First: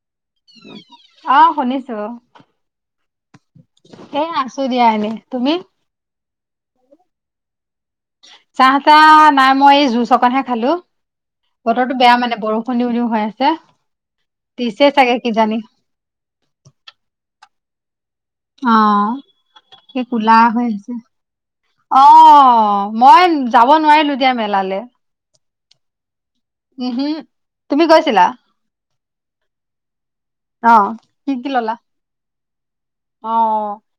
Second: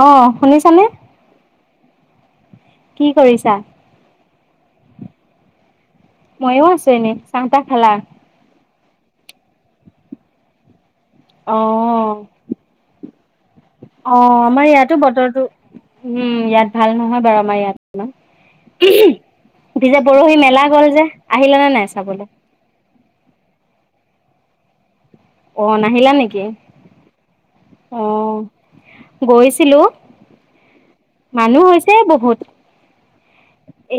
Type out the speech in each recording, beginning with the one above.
অ শুনিছানে অ', শুনিছো। অ' কি কৰিছা? ছু দিয়া এনে, তুমি? ময়ো আছো এনেই চাওঁ তা চ্‌ চাহ চাহ নাই মই এই জুচ অকনহে খালোঁ। অ বতৰটো বেয়া মানে বৰষুণ দিও দিও হৈ আ হে অ আমাৰ ইয়াতো বতৰটো উম ইয়াত ভাল নহয় বাৰু আমাৰ ইয়াত, অ পি যে কি কোলা পৰহি মেলা হৈ গ'ল আছে যে আহিলেনে নাই অ চাবলৈ? মই যাব নোৱাৰিলো দিয়া মেলালে। অ নাহিলা নেক? উম হু, তুমি গৈছিলা? গৈছিলো অ কি কি মানুহ ললা হৈছে বহুত। অ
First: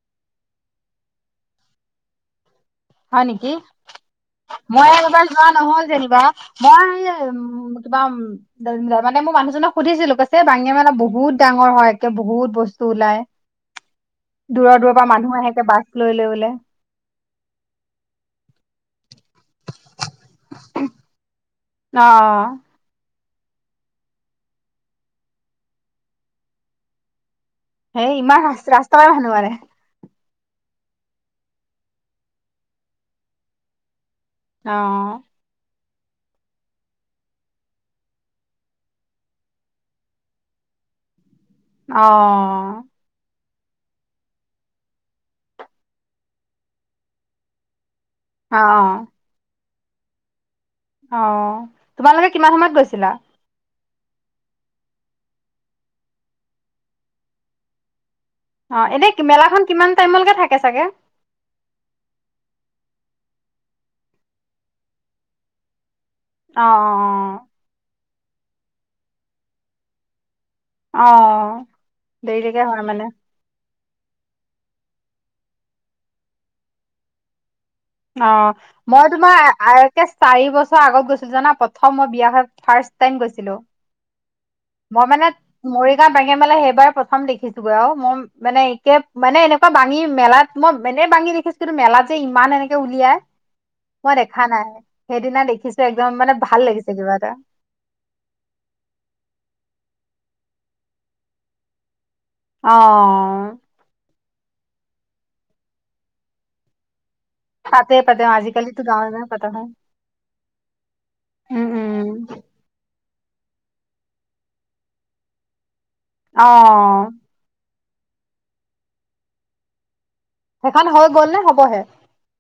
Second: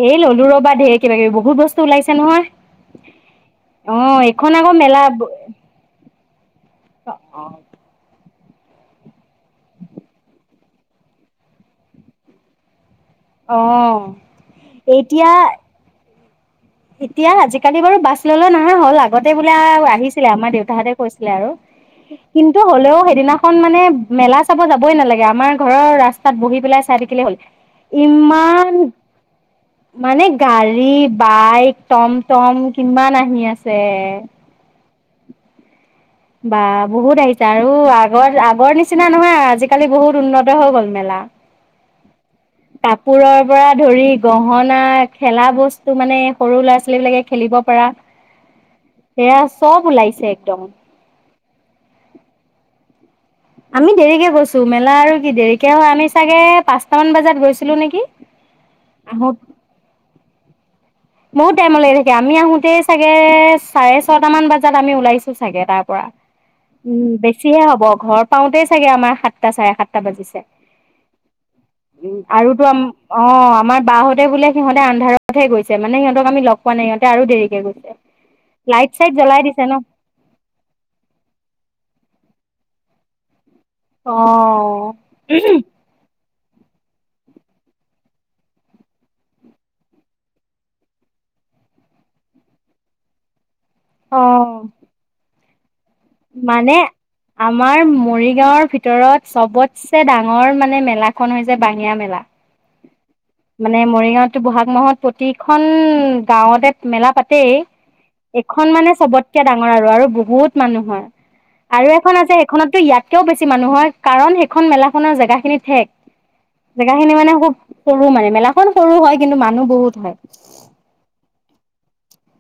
এ ললো ৰ বা ঢেৰ কিবা কিবি বহুত বস্তু ওলাইছে নহয় হয় নেকি? অ এইখন আকৌ মই মেলা এইবাৰ যোৱা নহ'ল যেনিবা মই এই উম্ কিবা উ অম মানে মই মানুহজনক সুধিছিলো কৈছে বাঙে মানে বহুত ডাঙৰ হয় একে বহুত বস্তু ওলাই, অ দূৰৰ দূৰৰ পৰা এতিয়া মানুহ আহেগে বাছ লৈ লৈ ল' এতিয়া আজিকালি বাৰু বাছ লৈ লৈ নহা হ'ল আগ আগতে বোলা আহিছিলে আমাৰ দেউতাহঁতে কৈছিলে আৰু অ কিন্তু হ'লেও সেইদিনাখন মানে মেলা চাব যাবই নালাগে আমাৰ ঘৰৰ ৰাস্তাত বহি পেলাই চাই থাকিলে হ'ল। হেই ইমান ৰা ৰাস্তাই হানু মানে, মানে গাড়ী, বাইক টম টম কিমান আহি আছে। অ' বা বহুত আহিছে আৰু আগৰ আগৰ নিচিনা নহয় আজিকালি বহুত উন্নত হৈ গ'ল মেলা। অ' কাপোৰৰ পৰা ধৰি গহনা খেলা বস্তু মানে সৰু ল'ৰা ছোৱালী বিলাকে খেলিব পাৰা। অ' চব ওলাইছে একদম। অ। তোমালোকে কিমান সময়ত গৈছি ছিলা। আমি দেৰিকে গৈছো মেলা আৰু কি দেৰিকে হয়, আমি চাগে পাঁচটা মান বজাত গৈছিলো নেকি! অ' এনে আহোত মেলাখন কিমান টাইমলৈকে থা কে চাগে বহুত টাইম লৈকে থাকে, আমি আহোতেই চাগে চাৰে ছটামান বজাত আমি ওলাইছো চাগে তাৰ পৰা, অ উম বেছিহে হ'ব ঘৰ পাওঁতেই চাগে আমাৰ সাতটা, চাৰে সাতটা বাজিছে। অ অ উম, দেৰিলৈকে আৰুতো আ হয় মানে অ', আমাৰ বাহ'তে বোলে সিহঁতে আন্ধাৰতহে গৈছে। মানে সিহঁতক আমি লগ পোৱা নাই সিহঁতে আৰু দেৰিকে গৈছে। অ', লাইট চাইট মই জ্বলাই তোমাৰ দিছে ন একে চাৰি বছৰ আগত গৈছিলো জানা প্ৰথম মই বিয়া হৈ ফাৰ্ষ্ট টাইম গৈছিলো। অ'। বাঙীয়া মেলা সেইবাৰ প্ৰথম দেখিছো গৈ আৰু মই মানে একে মানে এনেকুৱা বাঙী মেলাত মই এনে বাঙী দেখিছোঁ কিন্তু মেলাত যে ইমান এনে কে উলিয়াই মই অ দেখা নাই, সেইদিনা দেখি মানে আমাৰ মৰিগাঁওৰ ভিতৰত চবত চে ডাঙৰ মানে মেলাখন হৈছে বাঙীয়া মেলা। অ'। মানে মৰিগাঁৱতো বহাগ মাহত প্ৰতিখন গাঁৱতে মেলা পাত ছেই তাতে পাতে অ এইখন আজিকালিতো মানে গাঁৱে গাঁৱে চবতকে পতা হয় ডাঙৰ আৰু আৰু বহুত মানুহ হয়। উম আৰু উম এখন আছে, সেইখনতটো ইয়াতকৈও বেছি মানুহ হয় কাৰণ সেইখন মেলাখনৰ জেগাখিনি ঠেক অ জেগাখিনি মানে খুব সৰু মানে, মেলাখন সৰু হয় কিন্তু মানুহ বহুত হয়। সেইখন হৈ গ'ল নে হ'বহে?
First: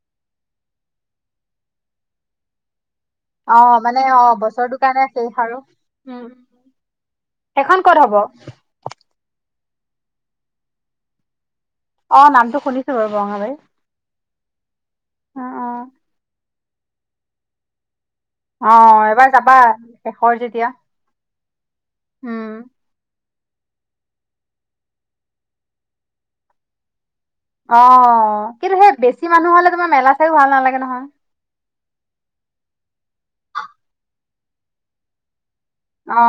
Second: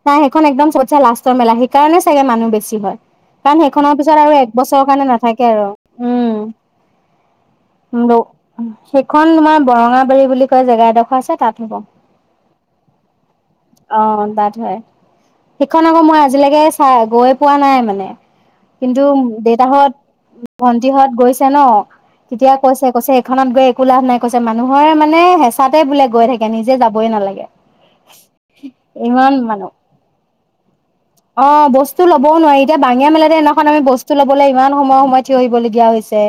নাই সেইখন একদম ছবতচাই লাষ্টৰ মেলা, সেইকাৰণে চাগে মানুহ বেছি হয়। কাৰণ অ সেইখনৰ মানে পিছত অ আৰু এক বছৰটোৰ বছৰৰ কাৰণে শেষ নাথাকে আৰু। উম সেইখন ক'ত হ'ব [unintelligible] সেইখন তোমাৰ বৰঙাবাৰী বুলি কয়, জেগা এডোখৰ আছে তাত। হ'ব। অ', নামটো শুনিছো বাৰু বৰঙাবাৰী। অ' তাত অ সেইখন আকৌ মই আজিলৈকে চাই গৈ পোৱা নাই মানে অ অ কিন্তু এবাৰ যাবা দেউতাহঁত শেষৰ যেতিয়া ভন্টিহঁত গৈছে ন, উম তেতিয়া কৈছে কৈছে খনত গৈ একো লাভ নাই কৈছে মানুহৰ মানে হেঁচাতে বোলে গৈ থাকে নিজে যাবই নালাগে। অ কিন্তু সেই বেছি মানুহ হ'লে। তোমাৰ মেলা চাইও ভাল নালাগে নহয় অ বস্তু ল'বও নোৱাৰি এতিয়া বাঙিয়া মেলাতে এদিনাখন আমি বস্তু। ল'বলৈ ইমান সময় সময় থিয় দিব লাগিব। দিয়া অ হৈছে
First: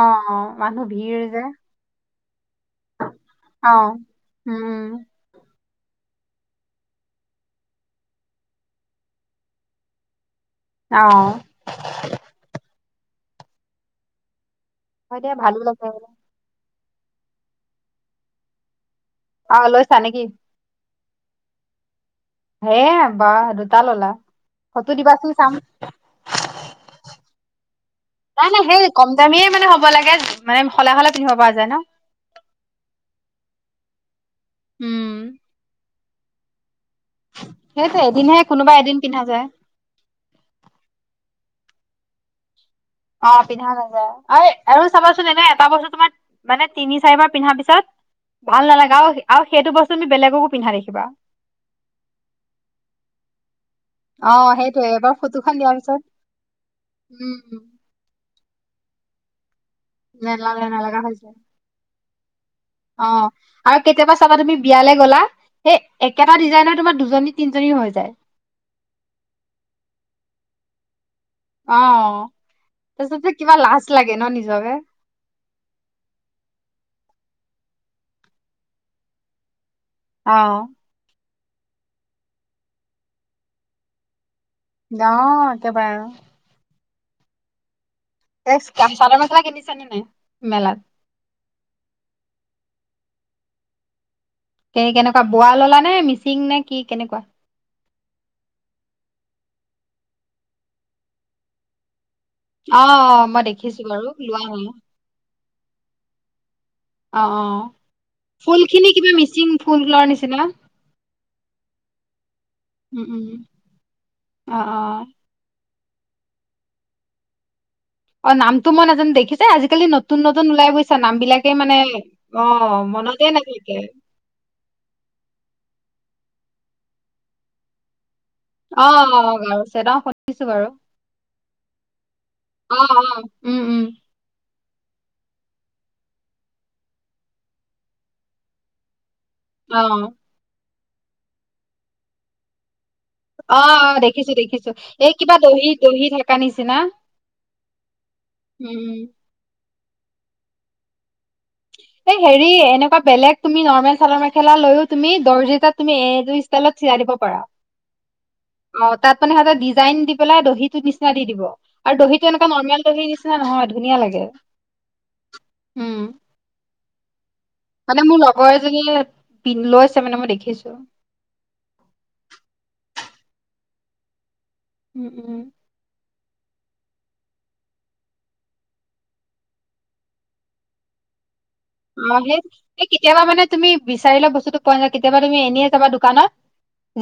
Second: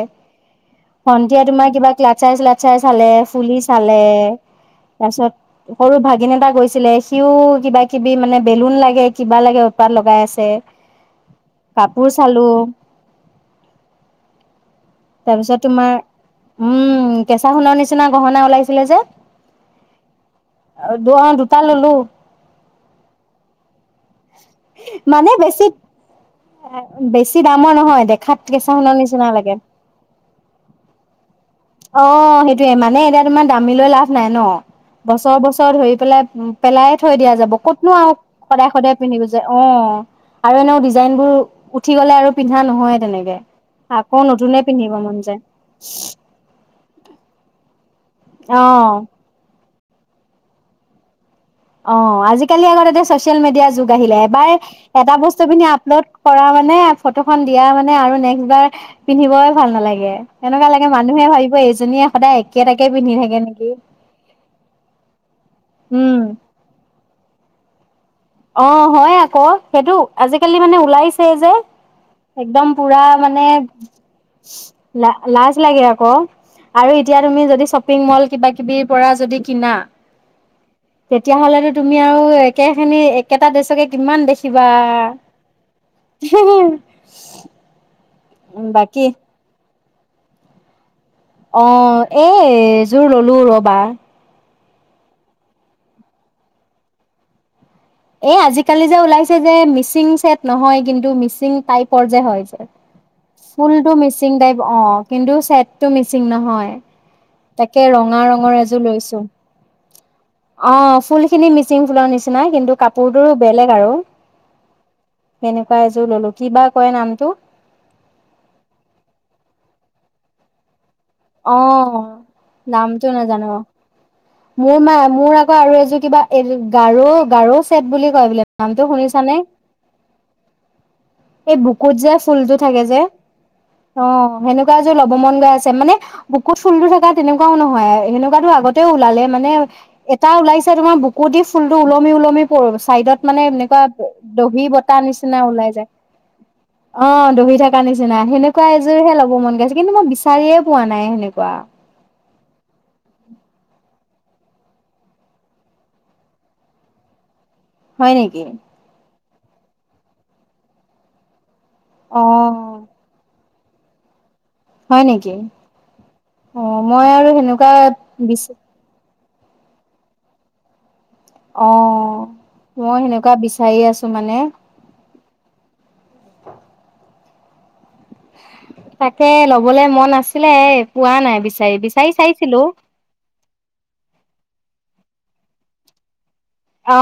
মানুহ ভিৰ ভন্ন্তিয়ে যে তোমাৰ কিবা ক্লাচাই চ্লাচাই চালে ফুলি অ চালে উম তাৰপিছত। সৰু ভাগিন এটা গৈছিলে সিওঁ কিবা কিবি মানে বেলুন লাগে কিবা লাগে উৎপাত লগাই আছে। চে অ কাপোৰ চালো। হয় দিয়া তাৰপিছত ভালো লাগে। তোমাৰ উম, কেঁচা সোণৰ নিচিনা গহনা ওলাইছিলে যে। অ লৈছা নে কি। অ', দুটা ল'লো। হে বা দুটা ল'লা। ফটো দিবাচোন চাম। এ বেছি দামৰ নহয় দেখাত নাই কেঁচা নাই সেই সোণৰ কম নিচিনা দামীয়ে লাগে। মানে হ'ব লাগে মানে সলাই সলাই পিন্ধিব পৰা যায় ন অ সেইটোয়ে মানে এতিয়া তোমাৰ দা। [unintelligible] নাই ন উম বছৰ বছৰ ধৰি। [unintelligible] পেলাই থৈ দিয়া যাব ক'তনো সেইটো আৰু এদিনহে সদায় কোনোবা সদায় এদিন পিন্ধা পিন্ধিছে যায় অ', আৰু এনেও ডিজাইনবোৰ। উঠি গ'লে আৰু পিন। অ পিন্ধা নাযায় অ আৰু পিন্ধিব মন চাবাচোন যায় এনে এটা বস্তৰ তোমাৰ। মানে তিনি, চাৰিবাৰ পিন্ধাৰ পিছত। ভাল নালাগে অ। আৰু-আৰু সেইটো বস্তু। তুমি বেলেগকো পিন্ধা দেখিবা। অ আজিকালি আকৌ তাতে চচিয়েল মিডিয়াৰ যুগ। [unintelligible] অ এবাৰ সেইটোয়ে এটা এবাৰ বস্তু ফটোখন পিন্ধি দিয়াৰ পিছত আপলোড কৰা মানে ফটো খন উম, দিয়া মানে আৰু নেক্সট। এইবাৰ পিন্ধিবই। ভাল নালাগে নেলাগে এনেকোৱা লাগে নেলাগা মানুহে হৈছে ভাবিব এজনীয়ে। সদায়। একে তাকে অ পিন্ধি থাকে নেকি আৰু কেতিয়াবা চাবা তুমি বিয়ালৈ গ'লা। সেই উম একেটা ডিজাইনৰ তোমাৰ দুজনী, তিনি। হৈ যায়। অ', হয় আকৌ সেইটো আজিকালি মানে ওলাইছে যে একদম পুৰা তাৰপিছত যে মানে কিবা লাজ লাগে ন নিজকে। লা লাজ লাগে আকৌ আৰু এতিয়া তুমি যদি শ্বপিং মল কিবা কিবি পৰা যদি কিনা। অ'। তেতিয়াহ'লেতো তুমি আৰু একেখিনি একেটা ড্ৰেচকে কিমান দেখিম। কিবা অ', একেবাৰে আৰু। হি, হি। কে চাদৰ মেখেলা কিনি চাইছা নে নাই মেলাত? অ' এ এযোৰ ললো ৰ'বা। কে কেনেকুৱা বোৱা ল'লা নে মিচিং নে কি কেনেকুৱা? এই আজিকালি যে ওলাইছে যে মিচিং ছেট নহয় কিন্তু মিচিং টাইপ। ওপৰত যে হয় যে। অ', অ', মই দেখিছো ফুলটো বাৰু মিচিং লোৱা টাইপ নাই অ' কিন্তু ছেটটো মিচিং নহয়। অ', অ', তাকে ৰঙা ৰঙৰ ফুল এজোৰ খিনি কিবা লৈছে। মিচিং ফুলৰ নিচিনা ফুল খিনি মিচিংফুলৰ নিচিনা। কিন্তু উম, উম, কাপোৰটোৰো বেলেগ আৰু, অ', অ'। কেনেকুৱা? এই বাৰ এযোৰ ল'লো কিবা কয় নামটো। অ' নামতো মই নাজানো দেখিছে আজিকালি নতুন, নতুন ওলাই গৈছে। সঁচা নাম বিলাকে মানে অ', অ' নামটো মনতে নাজানো। নাথাকে। মোৰ মা মোৰ আকৌ আৰু এযোৰ কিবা এই গাৰো গাৰো চেট বুলি। হয় বোলে অ নামটো শুনিছানে গাৰু চেট অ শুনিছো বাৰু এই বুকুত যে ফুলতটো অ থাকে যে অ উম উম অ হেনেকুৱা। মোৰ এযোৰ ল'ব মন গৈ আছে মানে বুকুত ফুলটো থকা তেনেকুৱাও নহয় তেনেকোৱাটো আগতেও লালে। মানে অ এটা ওলাইছে। তোমাৰ বুকুইদি ফুল টো ওলমি ওলমি পৰিব। চাইডত মানে অ অ এনেকুৱা দেখিছো দহি দেখিছো বতাহ এই কিবা নিচিনা দহি ওলাই যায় দহি থকা নিচিনা অ দহি থকা নিচিনা সেনেকুৱা উম এযোৰ উম হে লব মন গৈছে। কিন্তু মই বিচাৰিয়ে পোৱা নাই সেনেকুৱা। এ হেৰি এনেকুৱা বেলেগ তুমি নৰ্মেল। চাদৰ মেখেলা লৈয়ও তুমি দৰ্জিতাত তুমি এইটো ষ্টাইলত চিলাই দিব পাৰা। হয় নেকি। আপুনি সদাই ডিজাইন দি পেলাই দহিটোৰ নিচিনা দি দিব। আৰু অ দহিত টো এনেকুৱা নৰ্মেল দহিৰ নিচিনা নহয়। ধুনীয়া লাগে। হয় নেকি। উম অ', মই আৰু হেনেক মানে মোৰ লগৰ এজনীয়ে পিঙ্ক লৈছে মানে মই দেখিছোঁ দেখি অ' মই সেনেকুৱা বিচাৰি আছো মানে। উম উম। তাকে ল'বলে মন আছিলে এ পোৱা নাই বিচ অ সেই সেই কেতিয়াবা মানে তুমি বিচাৰিলে বস্তুটো পোৱা নাই কেতিয়াবা তুমি এনে যাবা দোকানত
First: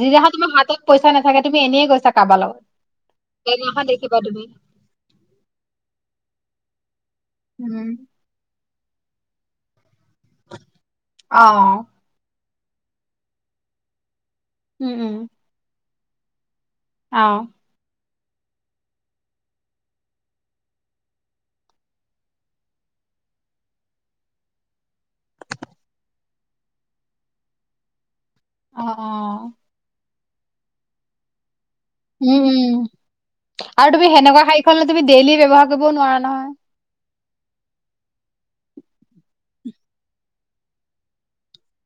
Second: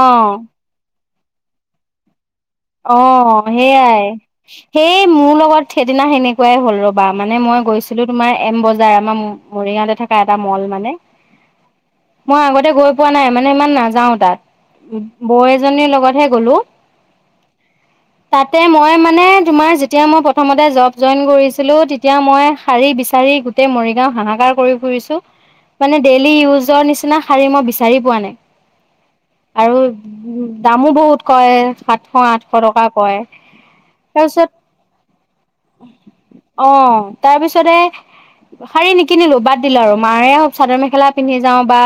যিদিনাখন তোমাৰ হাতত পইচা নাথাকে তুমি অনেই গৈছা। কাৰোবাৰ লগত অ' সেইদিনাখন সেইয়াই, দেখিবা তুমি সেই মোৰ লগত সেইদিনা সেনেকুৱাই হ'ল, ৰ'বা মানে মই উম গৈছিলো তোমাৰ এম বজা যায় মাম মৰিগাওঁতে থাকে এটা মল মানে অহ মই আগতে গৈ পোৱা নাই মানে ইমান নাযাওঁ তাত বৌ এজনীৰ লগত হে গ'লো অ'। তাতে মই মানে তোমাৰ যেতিয়া মই প্ৰথমতে জব জইন কৰিছিলোঁ, তেতিয়া মই শাৰী বিচাৰি গোটেই মৰিগাওঁ হাহাকাৰ কৰি ফুৰিছোঁ, মানে ডেইলী ইউজৰ নিচিনা শাৰী মই বিচাৰি পোৱা নাই। অ অ আৰু দামো বহুত কয়। সাতশ আঠ উম উম আৰু তুমি হেনেকুৱা শাৰীখন তুমি ডেইলি ব্যৱহাৰ কৰিবও নোৱাৰা নহয় তাৰ পিছতে শাৰী নিকিনিলো বাদ দিলো আৰু মাৰে হওঁক চাদৰ মেখেলা পিন্ধি যাওঁ বা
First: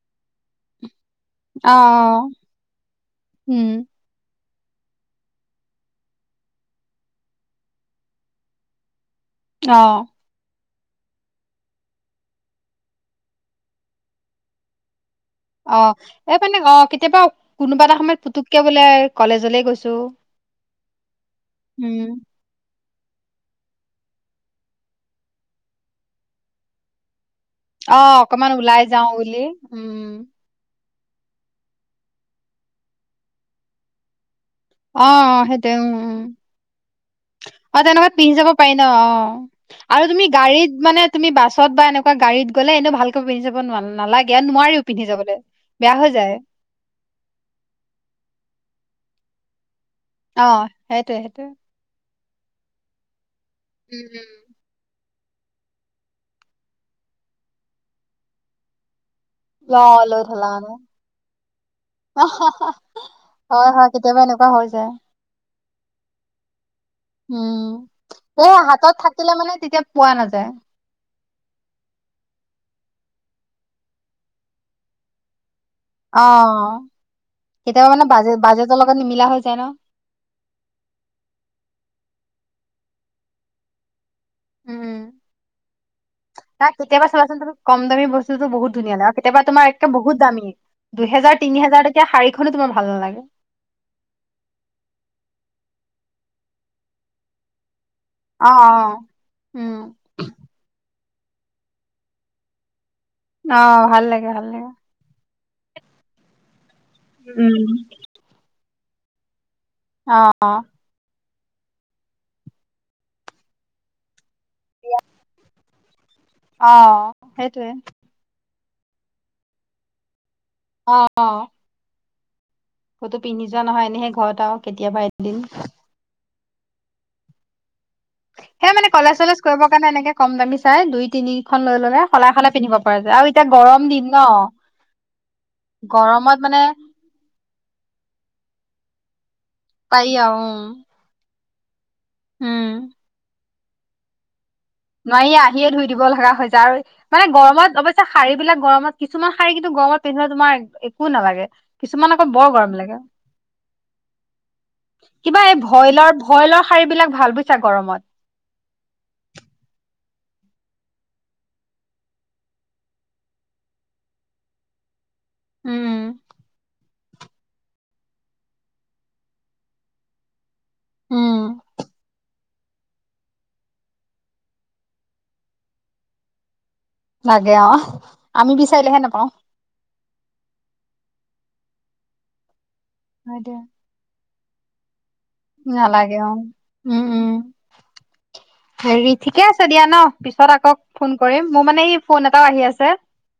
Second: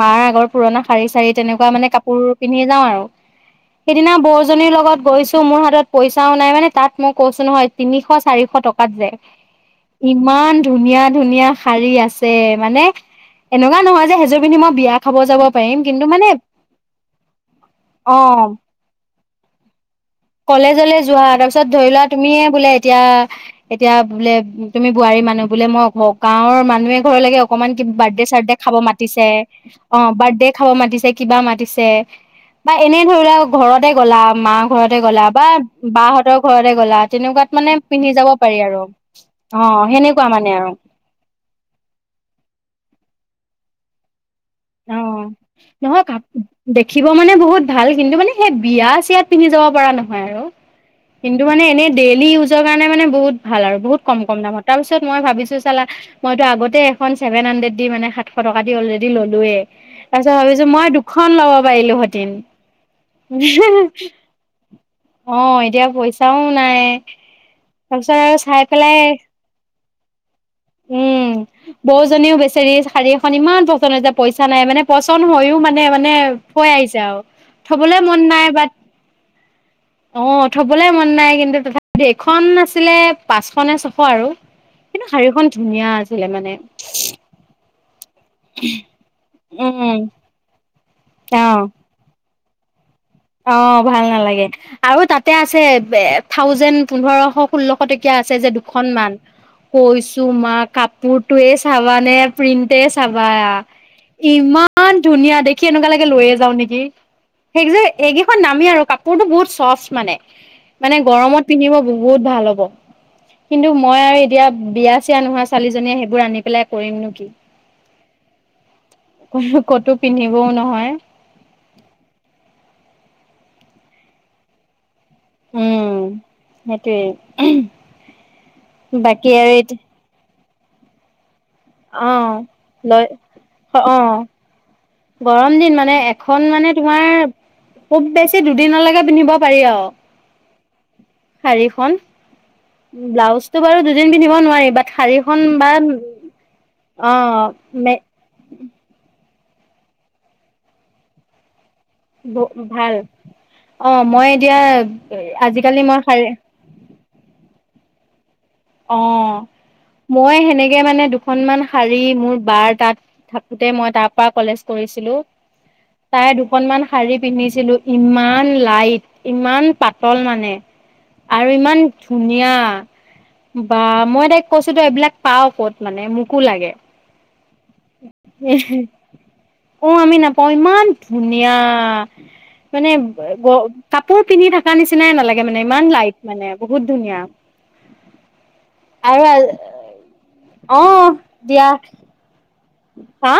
মাৰ আগৰ পুৰণা শাৰি চাৰি তেনেকুৱা অ মানে কাপোৰ পিন্ধে যাওঁ আৰু উম সেইদিনা বৌ জনীৰ লগত গৈছো মোৰ হাতত পইচাও নাই মানে তাত মই কৈছো নহয় তিনিশ চাৰিশ টকাত যায়। অ ইমান ধুনীয়া ধুনীয়া শাৰী আছে মানে এনেকুৱা নহয় যে সেইযোৰ পিন্ধি মই বিয়া খাব যাব পাৰিম অ' কিন্তু এ মানে অ কেতিয়াবা কোনোবা এটা সময়ত অ', পুতুককে বোলে কলেজ [unintelligible] যলৈ গৈছো। কলেজলে যোৱা তাৰ পিছত ধৰি উম লোৱা তুমিয়ে বোলে এতিয়া এতিয়া বোলে তুমি বোৱাৰী মানুহ বোলে মই ঘ গাঁৱৰ মানুহে এঘৰলৈকে অকনমান কিব অ বাৰ্থডে অকমান চাৰ্থডে খাব ওলাই যাও মাতিছে বুলি অ উম বাৰ্থডে খাব মাতিছে কিবা মাতিছে বা এনে ধৰি লোৱা ঘৰতে গ'লা মাক অ সেইটোয়ে উ উ, গ'লা তেনেকুৱাত মানে অ তেনেকুৱাত পিন্ধি যাব পাৰি আৰু ন অ অ আৰু তুমি সেনেকুৱা মানে আৰু গাড়ীত মানে তুমি বাছত বা এনেকুৱা গাড়ীত গলে এনেও ভালকে পিন্ধি যাব ন নালাগ অ' নহয় ঘাম দেখিব মানে বহুত ভাল কিন্তু মানে সেই বিয়া চিয়াত পিন্ধি যাব পৰা নাই। নয় আৰু অ সেইটোৱে কিন্তু সেইটোৱে মানে এনেই দে [inaudible] ইউজৰ কাৰণে মানে বহুত ভাল আৰু বহুত উম কম উম কম দামত তাৰপিছত মই ভাবিছো চালা মইতো আগতে এখন ছেভেন হাণ্ড্ৰেড দি মানে সাতশ টকা দি অলৰেড়ি ল'লো ল লৈ তাৰপিছত থলা ভাবিছো মানে মই দুখন লব পাৰিলো হতন হয় হয় কেতিয়াবা এনেকুৱা হৈ যায় অ এতিয়া পইচাও নাই উম তাৰপিছত আৰু এ চাই হাতত পেলাই থাকিলে মানে তেতিয়া পোৱা নাযায় উম, বৌজনীও বেচেৰি শাৰী এখন ইমান পচন্দ হৈছে পইচা নাই মানে পচন্দ হৈয়ও মানে মানে থৈ অ', আহিছে আৰু কেতিয়াবা থবলৈ মানে মন বাজে নাই বাট বাজেটৰ লগত নিমিলা হৈ যায় ন অ', থবলৈ মন নাই কিন্তু তথাপি এখন আছিলে পাঁচশ নে [unintelligible] আৰু উম কিন্তু শাৰীখন ধুনীয়া আছিলে মানে না কেতিয়াবা চাবাচোন তুমি কম দামী বস্তুটো বহুত ধুনীয়া লাগে আৰু কেতিয়াবা তোমাৰ একদম উম বহুত দামী। দুহেজাৰ তিনিহেজাৰ টকিয়া শাৰী [unintelligible] ভাল [unintelligible] অ', ভাল নালাগে আৰু তাতে আছে থাউজেণ্ড পোন্ধৰশ ষোল্লশ [inaudible] টকীয়া আছে অ যে দুখন অ মান উম কৈছো মা কাপ [unintelligible] চাবা নে প্ৰিণ্টে চাবা অ' ভাল লাগে ভাল লাগে। ইমান ধুনীয়া দেখ কি কেনেকুৱ লৈয়ে যাওঁ‌ নেকি সেই উম। যে এইকেইখন নামি আৰু কাপোৰত বহুত চাফ্ট মানে অ' মানে গৰমত পিন্ধিব বহুত ভাল হ'ব কিন্তু মই আৰু এতিয়া বিয়া চিয়া নোহোৱা ছোৱালীজনীয়ে সেইবোৰ আনি পেলাই কৰিমনো অ', কি সেইটোৱে। ক'তো পিন্ধি ও, নহয় অ' অ' ক'তো পিন্ধি যোৱা নহয় এনেহে ঘৰত আৰু কেতিয়াবা এদিন। উম সেইটোৱে উম। সেয়া মানে কলেজ চলেজ কৰিবৰ কাৰণে এনেকে কম দামী তাই দুই তিনি খন লৈ ল'লে অ সলাই সলাই পিন্ধিব পৰা লৈ যায় আৰু এতিয়া গৰম অ দিন ন'। গৰম দিন মানে এখন মানে তোমাৰ খুব বেছি দুদিনলৈকে পিন্ধিব পাৰি আৰু। আৰু উম শাৰীখন উম উ' ব্লাউজ। ত বাৰু দুদিন পিন্ধিব নোৱাৰিম নোৱাৰি আহিয়ে ধুই দিব লগা হৈ হৈছে আৰু অ মানে গৰমত মে অৱশ্যে শাৰী বিলাক গৰমত কিু কিছুমান শাৰী কিন্তু, গৰমত পিন্ধবলে তোমাৰ একো নালাগে। কিছুমান আকৌ বৰ গৰম ভাল লাগে অ মই এতিয়া কিবা এই আজিকালি মই ভইলৰ শাৰী ভইলৰ শাৰী বিলাক ভাল বুইছা গৰমত অ মই সেনেকে মানে দুখনমান শাৰী মোৰ বাৰ তাত থাকোতে মই তাৰ পৰা কলেজ কৰিছিলো উম। তাৰে দুখন মান শাৰী পিন্ধিছিলো ইমান লাইট ইমান পাতল মানে উম আৰু ইমান ধুনীয়া অ বা মই তাই কৈছো তাইক এইবিলাক পাও ক'ত মানে মোকো লাগে লাগে অ! আমি বিচাৰিলেহে নোপাওঁ। ওম আমি নাপাওঁ ইমান ধুনীয়া মানে হয় গ দিয়া। কাপোৰ পিন্ধি থাকা নিচ নিচিনাই নালাগে মানে, ইমান লাইট নালাগে অ মানে, বহুত উম ধুনীয়া। উম হেৰি আৰু ঠিকে আছে দিয়া ন পিছত আকৌ অ ফোন কৰিম মোৰ দিয়া মানে [inaudible] ক আহি আছে হা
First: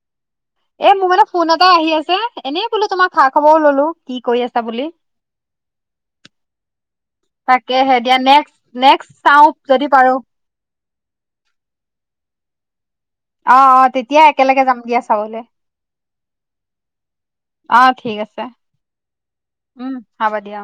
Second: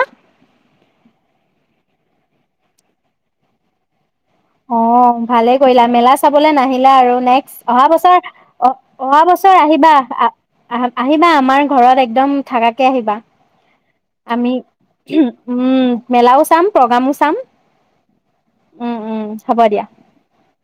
এ মোৰ মানে ফোন এটা আহি আছে এনেই বোলো তোমাৰ খা খাবও ললো কি কৰি আছা অ বুলি ভালে কৰিলা মেলা চাবলে নাহিলা আৰু নেক্স অহা তাকেহে দিয়া বছৰ নেক্স অ নেক্সট অহা চাও বছৰ যদি আহিবা পাৰো আহ আহ আহিবা আমাৰ ঘৰত একদম থাকাকে আহিবা পঠ [inaudible] আমি উম মেলাও চাম প্ৰগ্ৰামো চাম অ ঠিক আছে উম উম হ'ব দিয়া উম হ'ব দিয়া অ